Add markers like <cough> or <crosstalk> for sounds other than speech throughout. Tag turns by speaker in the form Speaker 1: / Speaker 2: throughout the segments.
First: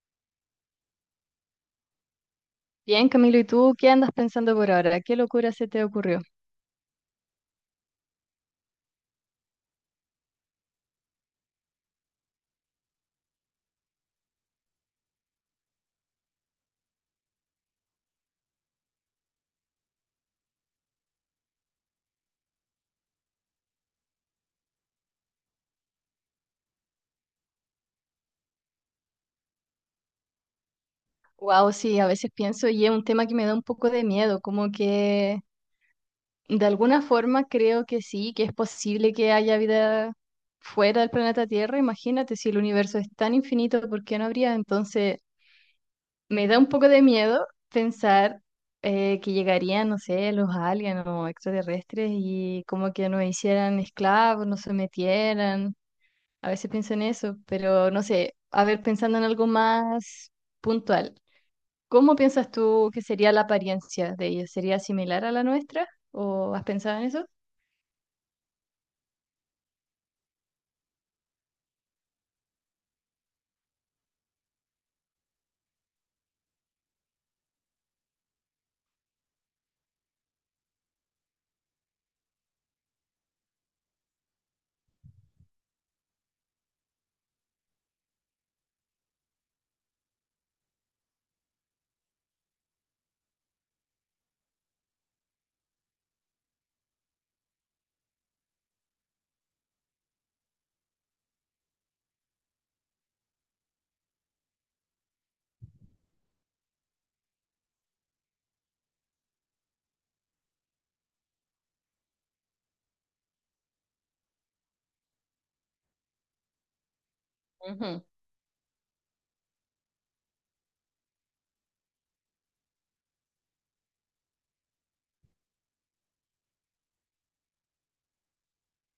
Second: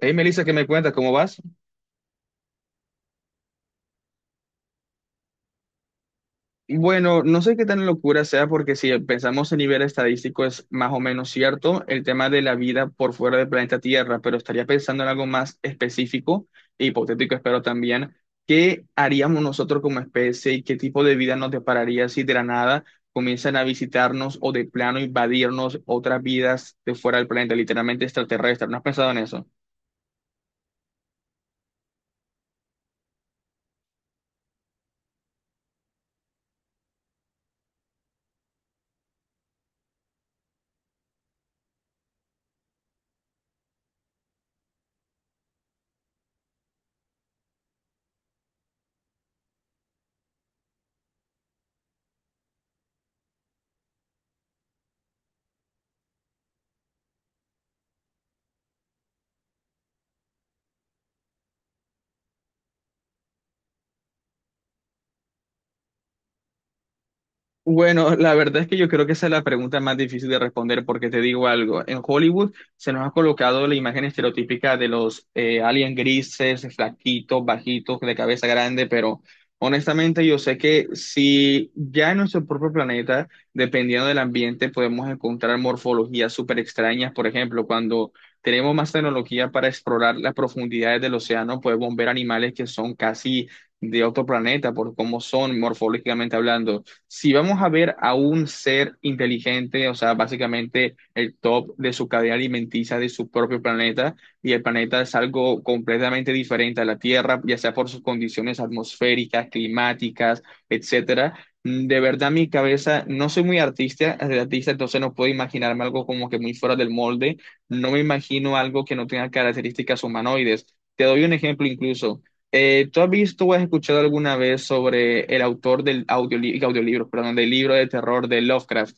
Speaker 1: Hey, Melissa, ¿qué me cuentas? ¿Cómo vas?
Speaker 2: Bien, Camilo, ¿y tú qué andas pensando por ahora? ¿Qué locura se te ocurrió?
Speaker 1: Bueno, no sé qué tan locura sea porque si pensamos en nivel estadístico es más o menos cierto el tema de la vida por fuera del planeta Tierra, pero estaría pensando en algo más específico e hipotético, espero también. ¿Qué haríamos nosotros como especie y qué tipo de vida nos depararía si de la nada comienzan a visitarnos o de plano invadirnos otras vidas de fuera del planeta, literalmente extraterrestres? ¿No has pensado en eso?
Speaker 2: Wow, sí, a veces pienso y es un tema que me da un poco de miedo, como que de alguna forma creo que sí, que es posible que haya vida fuera del planeta Tierra. Imagínate, si el universo es tan infinito, ¿por qué no habría? Entonces, me da un poco de miedo pensar que llegarían, no sé, los aliens o extraterrestres y como que nos hicieran esclavos, nos sometieran. A veces pienso en eso, pero no sé, a ver, pensando en algo más puntual, ¿cómo piensas tú que sería la apariencia de ellos? ¿Sería similar a la nuestra? ¿O has pensado en eso?
Speaker 1: Bueno, la verdad es que yo creo que esa es la pregunta más difícil de responder porque te digo algo, en Hollywood se nos ha colocado la imagen estereotípica de los aliens grises, flaquitos, bajitos, de cabeza grande, pero honestamente yo sé que si ya en nuestro propio planeta, dependiendo del ambiente, podemos encontrar morfologías súper extrañas, por ejemplo, cuando tenemos más tecnología para explorar las profundidades del océano, podemos ver animales que son casi de otro planeta por cómo son morfológicamente hablando si vamos a ver a un ser inteligente, o sea, básicamente el top de su cadena alimenticia de su propio planeta, y el planeta es algo completamente diferente a la Tierra, ya sea por sus condiciones atmosféricas, climáticas, etcétera. De verdad, mi cabeza, no soy muy artista, artista, entonces no puedo imaginarme algo como que muy fuera del molde. No me
Speaker 2: Ujú.
Speaker 1: imagino algo que no tenga características humanoides. Te doy un ejemplo incluso. ¿Tú has visto o has escuchado alguna vez sobre el autor del audiolibro, perdón, del libro de terror de Lovecraft?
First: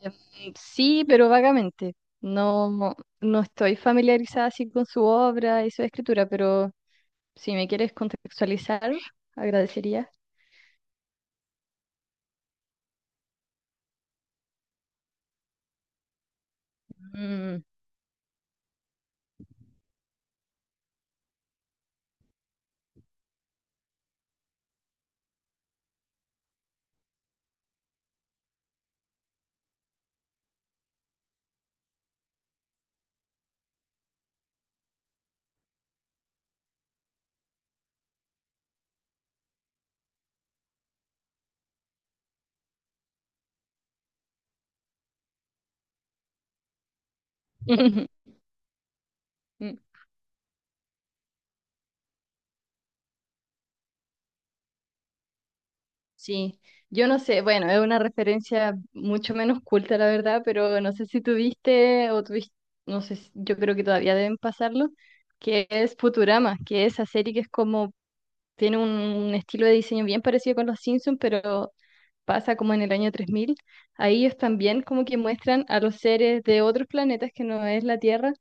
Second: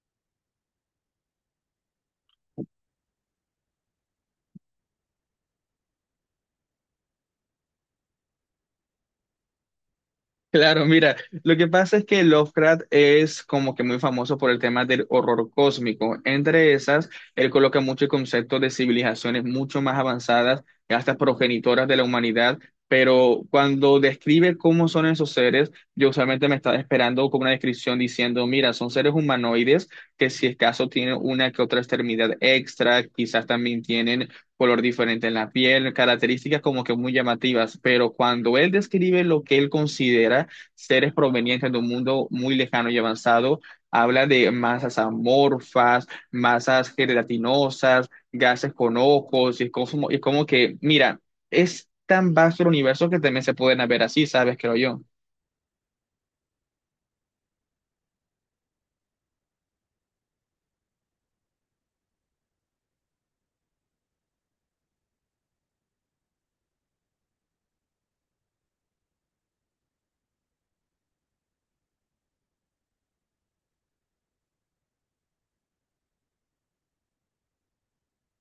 Speaker 2: Sí, pero vagamente. No, no, no estoy familiarizada así con su obra y su escritura, pero si me quieres contextualizar, agradecería.
Speaker 1: Claro, mira, lo que pasa es que Lovecraft es como que muy famoso por el tema del horror cósmico. Entre esas, él
Speaker 2: Mm.
Speaker 1: coloca muchos conceptos de civilizaciones mucho más avanzadas, hasta progenitoras de la humanidad, pero cuando describe cómo son esos seres, yo usualmente me estaba esperando como una descripción diciendo, mira, son seres humanoides que si es caso tienen una que otra extremidad extra, quizás también tienen color diferente en la piel, características como que muy llamativas, pero cuando él describe lo que él considera seres provenientes de un mundo muy lejano y avanzado, habla de masas amorfas, masas gelatinosas,
Speaker 2: <laughs>
Speaker 1: gases con ojos, y es como que, mira, es tan vasto el universo que también se pueden ver así, ¿sabes? Creo yo.
Speaker 2: Sí, yo no sé, bueno, es una referencia mucho menos culta, la verdad, pero no sé si tuviste o tuviste, no sé, yo creo que todavía deben pasarlo, que es Futurama, que es esa serie que es como, tiene un estilo de diseño bien parecido con los Simpsons, pero pasa como en el año 3000. Ahí ellos también como que muestran a los seres de otros planetas que no es la Tierra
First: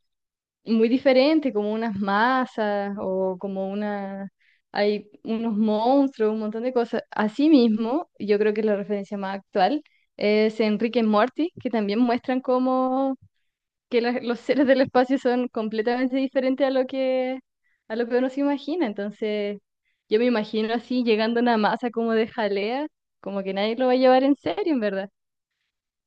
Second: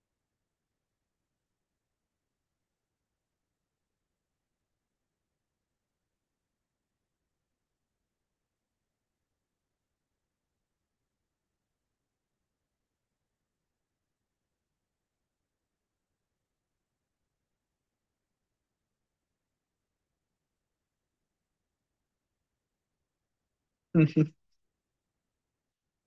Speaker 2: muy diferente, como unas masas o como una... Hay unos monstruos, un montón de cosas. Asimismo, yo creo que la referencia más actual es Enrique y Morty, que también muestran cómo que los seres del espacio son completamente diferentes a lo que uno se imagina. Entonces, yo me imagino así llegando a una masa como de jalea, como que nadie lo va a llevar en serio, en verdad.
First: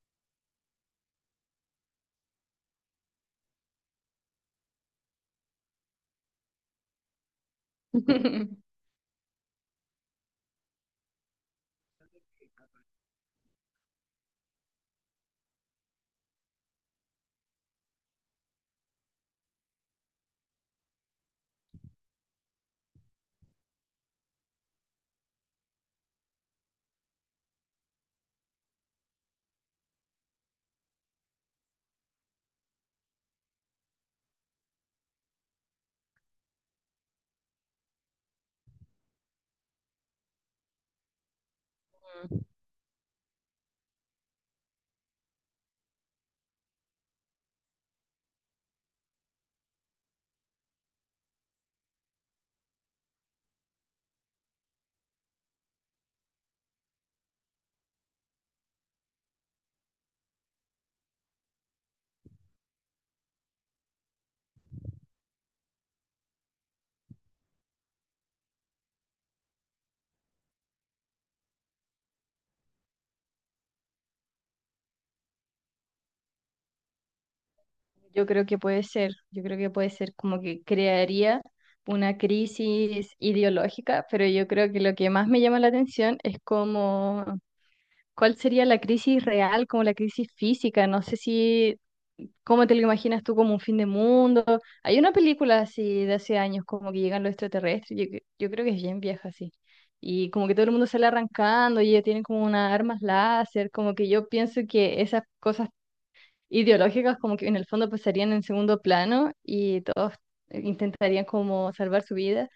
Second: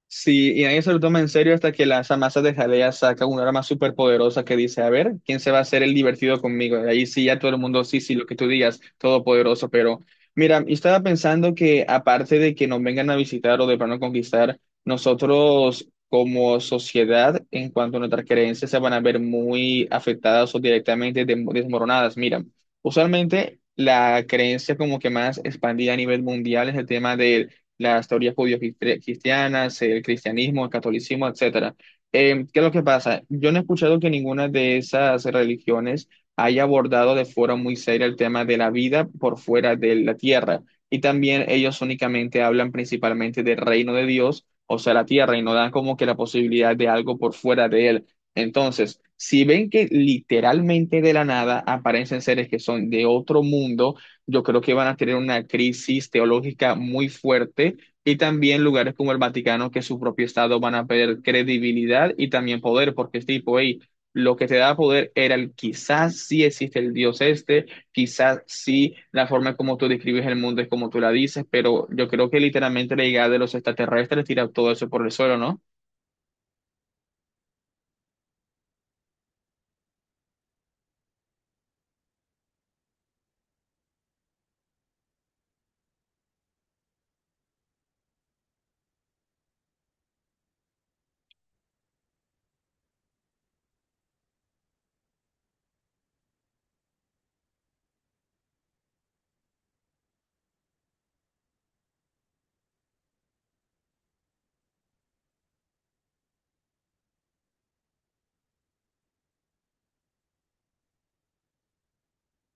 Speaker 1: Sí, y nadie se lo toma en serio hasta que las amasas de jalea saca una arma súper poderosa que dice, a ver, ¿quién se va a hacer el divertido conmigo? Y ahí sí, ya todo el mundo, sí, sí, lo que tú digas,
Speaker 2: <laughs>
Speaker 1: todopoderoso, pero mira, yo estaba pensando que aparte de que nos vengan a visitar o de plano conquistar, nosotros como sociedad, en cuanto a nuestras creencias, se van a ver muy afectadas o directamente desmoronadas. Mira, usualmente la creencia como que más expandida a nivel mundial es el tema las teorías judío-cristianas, el cristianismo, el catolicismo, etcétera. ¿Qué es lo que pasa? Yo no he escuchado que ninguna de esas religiones haya abordado de forma muy seria el tema de la vida por fuera de la tierra. Y también ellos únicamente hablan principalmente del reino de Dios, o sea, la tierra, y no dan como que la posibilidad de algo por fuera de él. Entonces, si ven que literalmente de la nada aparecen seres que son de otro mundo, yo creo que van a tener una crisis teológica muy fuerte y también lugares como el Vaticano, que su propio Estado van a perder credibilidad y también poder, porque es tipo, hey, lo que te da poder era el quizás sí existe el Dios este, quizás sí la forma como tú describes el mundo es como tú la dices, pero yo creo que literalmente la llegada de los extraterrestres tira todo eso por el suelo, ¿no?
Speaker 2: Yo creo que puede ser, yo creo que puede ser como que crearía una crisis ideológica, pero yo creo que lo que más me llama la atención es como, ¿cuál sería la crisis real, como la crisis física? No sé si, ¿cómo te lo imaginas tú como un fin de mundo? Hay una película así de hace años, como que llegan los extraterrestres, yo creo que es bien vieja así. Y como que todo el mundo sale arrancando y ellos tienen como unas armas láser, como que yo pienso que esas cosas ideológicas como que en el fondo pasarían en segundo plano y todos intentarían como salvar su vida,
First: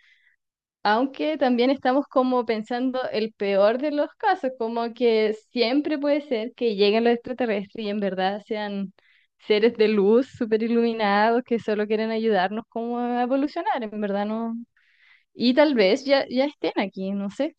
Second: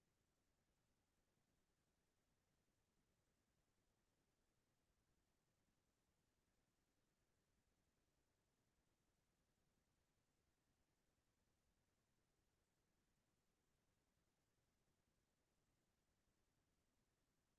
Speaker 2: aunque también estamos como pensando el peor de los casos, como que siempre puede ser que lleguen los extraterrestres y en verdad sean seres de luz súper iluminados que solo quieren ayudarnos como a evolucionar, en verdad no. Y tal vez ya, ya estén aquí, no sé.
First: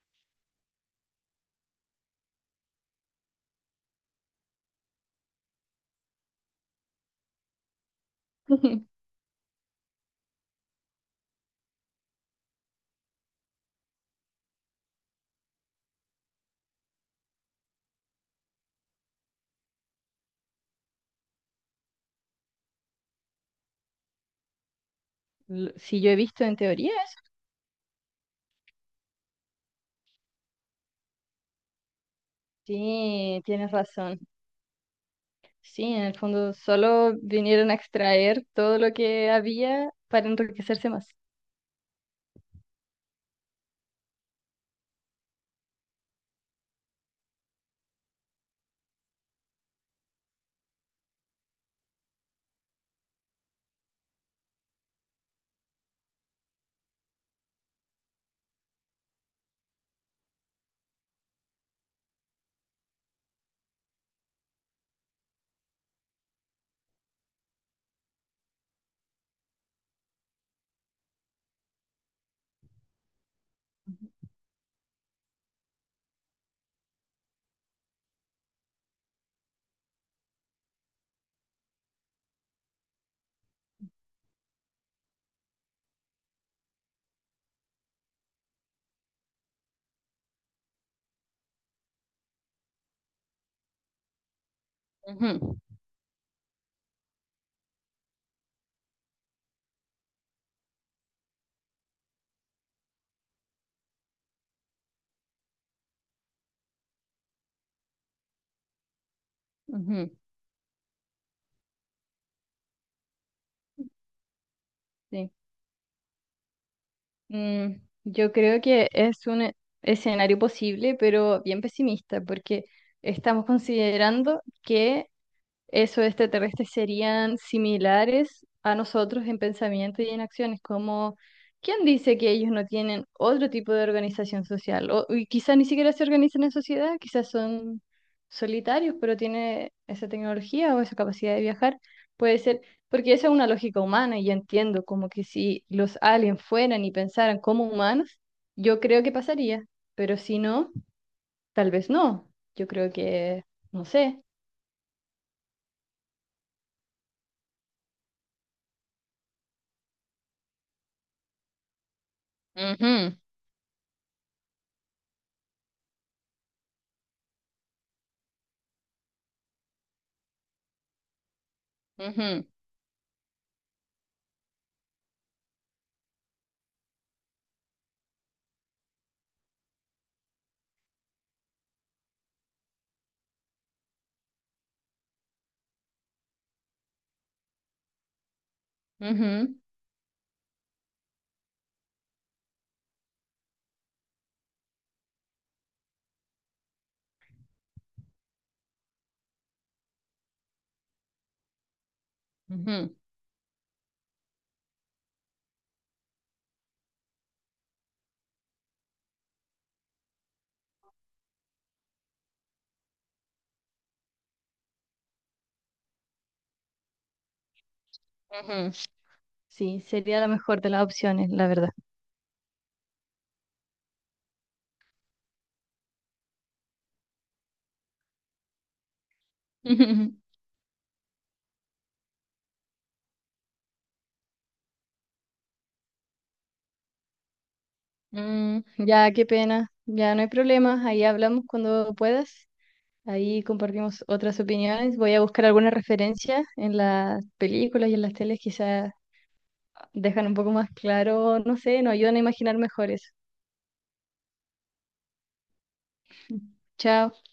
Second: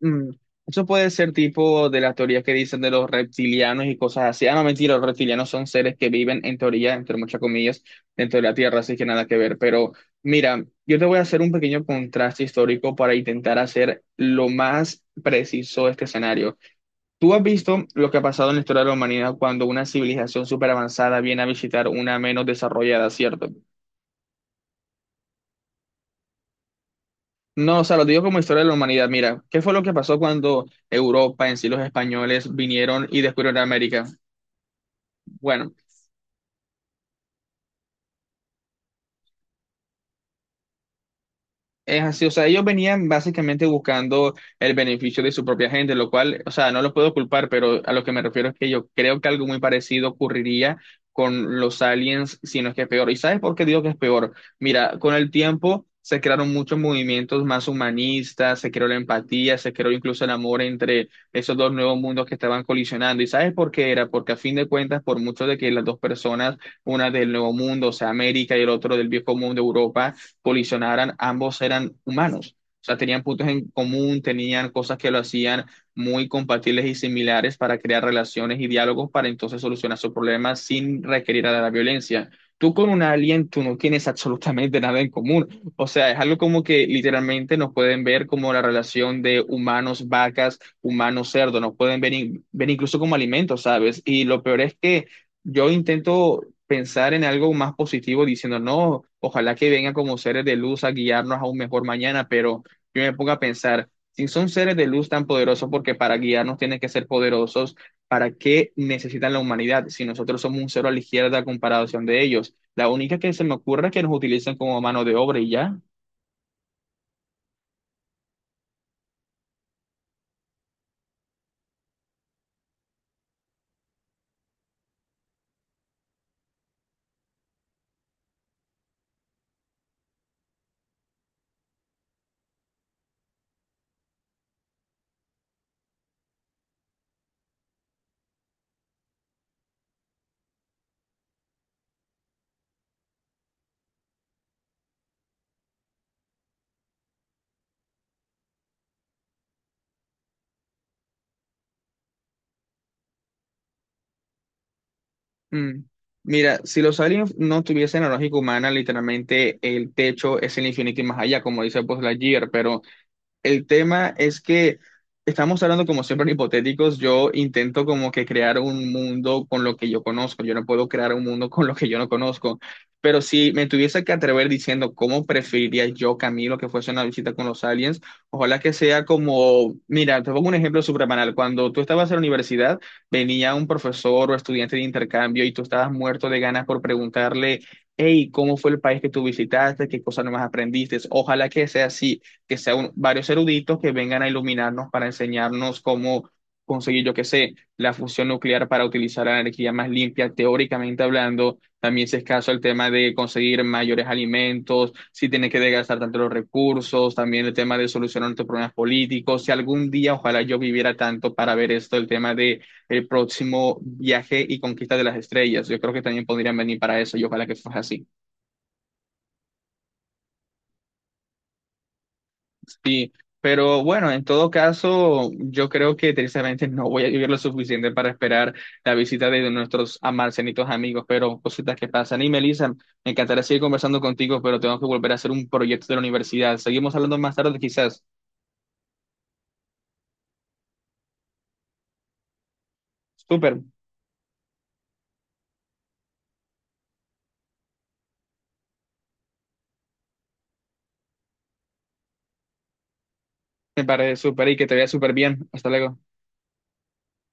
Speaker 1: Mm, Eso puede ser tipo de las teorías que dicen de los reptilianos y cosas así. Ah, no, mentira, los reptilianos son seres que viven en teoría, entre muchas comillas, dentro de la Tierra, así
Speaker 2: <laughs>
Speaker 1: que nada que ver. Pero mira, yo te voy a hacer un pequeño contraste histórico para intentar hacer lo más preciso este escenario. Tú has visto lo que ha pasado en la historia de la humanidad cuando una civilización súper avanzada viene a visitar una menos desarrollada, ¿cierto?
Speaker 2: Si yo he visto en teoría,
Speaker 1: No, o sea, lo digo como historia de la humanidad. Mira, ¿qué fue lo que pasó cuando Europa, en sí los españoles, vinieron y
Speaker 2: sí,
Speaker 1: descubrieron
Speaker 2: tienes
Speaker 1: América?
Speaker 2: razón.
Speaker 1: Bueno,
Speaker 2: Sí, en el fondo solo vinieron a extraer todo lo que había para enriquecerse más.
Speaker 1: es así, o sea, ellos venían básicamente buscando el beneficio de su propia gente, lo cual, o sea, no los puedo culpar, pero a lo que me refiero es que yo creo que algo muy parecido ocurriría con los aliens, si no es que es peor. ¿Y sabes por qué digo que es peor? Mira, con el tiempo se crearon muchos movimientos más humanistas, se creó la empatía, se creó incluso el amor entre esos dos nuevos mundos que estaban colisionando. ¿Y sabes por qué era? Porque a fin de cuentas, por mucho de que las dos personas, una del nuevo mundo, o sea, América y el otro del viejo mundo, Europa, colisionaran, ambos eran humanos. O sea, tenían puntos en común, tenían cosas que lo hacían muy compatibles y similares para crear relaciones y diálogos para entonces solucionar sus problemas sin requerir a la violencia. Tú con un alien, tú no tienes absolutamente nada en común. O sea, es algo como que literalmente nos pueden ver como la relación de humanos, vacas, humanos, cerdo. Nos pueden ver, ver incluso como alimentos, ¿sabes? Y lo peor es que
Speaker 2: Ujú,
Speaker 1: yo intento pensar en algo más positivo diciendo, no, ojalá que vengan como seres de luz a guiarnos a un mejor mañana, pero yo me pongo a pensar, si son seres de luz tan poderosos, porque para guiarnos tienen que ser poderosos, ¿para qué necesitan la humanidad si
Speaker 2: ujú.
Speaker 1: nosotros somos un cero a la izquierda a comparación de ellos? La única que se me ocurre es que nos utilizan como mano de
Speaker 2: Sí.
Speaker 1: obra y ya.
Speaker 2: Mm, yo creo que es un escenario posible, pero bien pesimista, porque estamos considerando que esos extraterrestres serían similares a nosotros en pensamiento y en acciones, como ¿quién dice que ellos no tienen otro tipo de organización social? O, y quizás ni siquiera se organizan en sociedad, quizás son solitarios, pero tienen esa tecnología o esa capacidad de viajar. Puede ser, porque esa es una lógica humana y yo entiendo como que si los aliens fueran y pensaran como humanos, yo creo que pasaría, pero si no, tal vez no. Yo creo que, no sé.
Speaker 1: Mm. Mira, si los aliens no tuviesen la lógica humana, literalmente el techo es el infinito y más allá, como dice pues Lightyear, pero
Speaker 2: Ujú,
Speaker 1: el tema es que estamos hablando como siempre en hipotéticos. Yo intento como que crear un mundo con lo que yo conozco. Yo no puedo crear un mundo <laughs> con lo que yo no
Speaker 2: ujú.
Speaker 1: conozco. Pero si me tuviese que atrever diciendo cómo preferiría yo, Camilo, que fuese una visita con los aliens, ojalá que sea como, mira, te pongo un ejemplo súper banal. Cuando tú estabas en la universidad, venía un profesor o estudiante de intercambio y tú estabas muerto de ganas por preguntarle, hey, ¿cómo fue el país que tú
Speaker 2: Ujú,
Speaker 1: visitaste? ¿Qué cosas nomás aprendiste? Ojalá que sea así, que sean varios eruditos que vengan a iluminarnos para enseñarnos cómo conseguir, yo qué sé, la fusión nuclear para utilizar la energía más limpia, teóricamente hablando. También si es caso el tema
Speaker 2: ujú,
Speaker 1: de conseguir mayores alimentos, si tienes que desgastar tanto los recursos, también el tema de solucionar tus problemas políticos. Si algún día, ojalá yo viviera tanto para ver esto, el tema de el próximo viaje y conquista de las estrellas. Yo creo que también podrían venir para eso y ojalá que fuese así.
Speaker 2: ujú. Sí, sería la mejor de las opciones, la verdad.
Speaker 1: Sí, pero bueno, en todo caso, yo creo que tristemente no voy a vivir lo suficiente para esperar la visita de nuestros
Speaker 2: <laughs>
Speaker 1: amarcenitos amigos, pero cositas que pasan. Y Melissa, me encantaría seguir conversando contigo, pero tengo que volver a hacer un proyecto de la universidad. Seguimos hablando más tarde, quizás.
Speaker 2: Mm, ya, qué pena. Ya no hay problema. Ahí hablamos cuando puedas. Ahí
Speaker 1: Súper,
Speaker 2: compartimos otras opiniones. Voy a buscar alguna referencia en las películas y en las teles. Quizás dejan un poco más claro, no sé, nos ayudan a imaginar mejor eso.
Speaker 1: me parece súper y que te vea súper bien. Hasta luego.
Speaker 2: <laughs> Chao.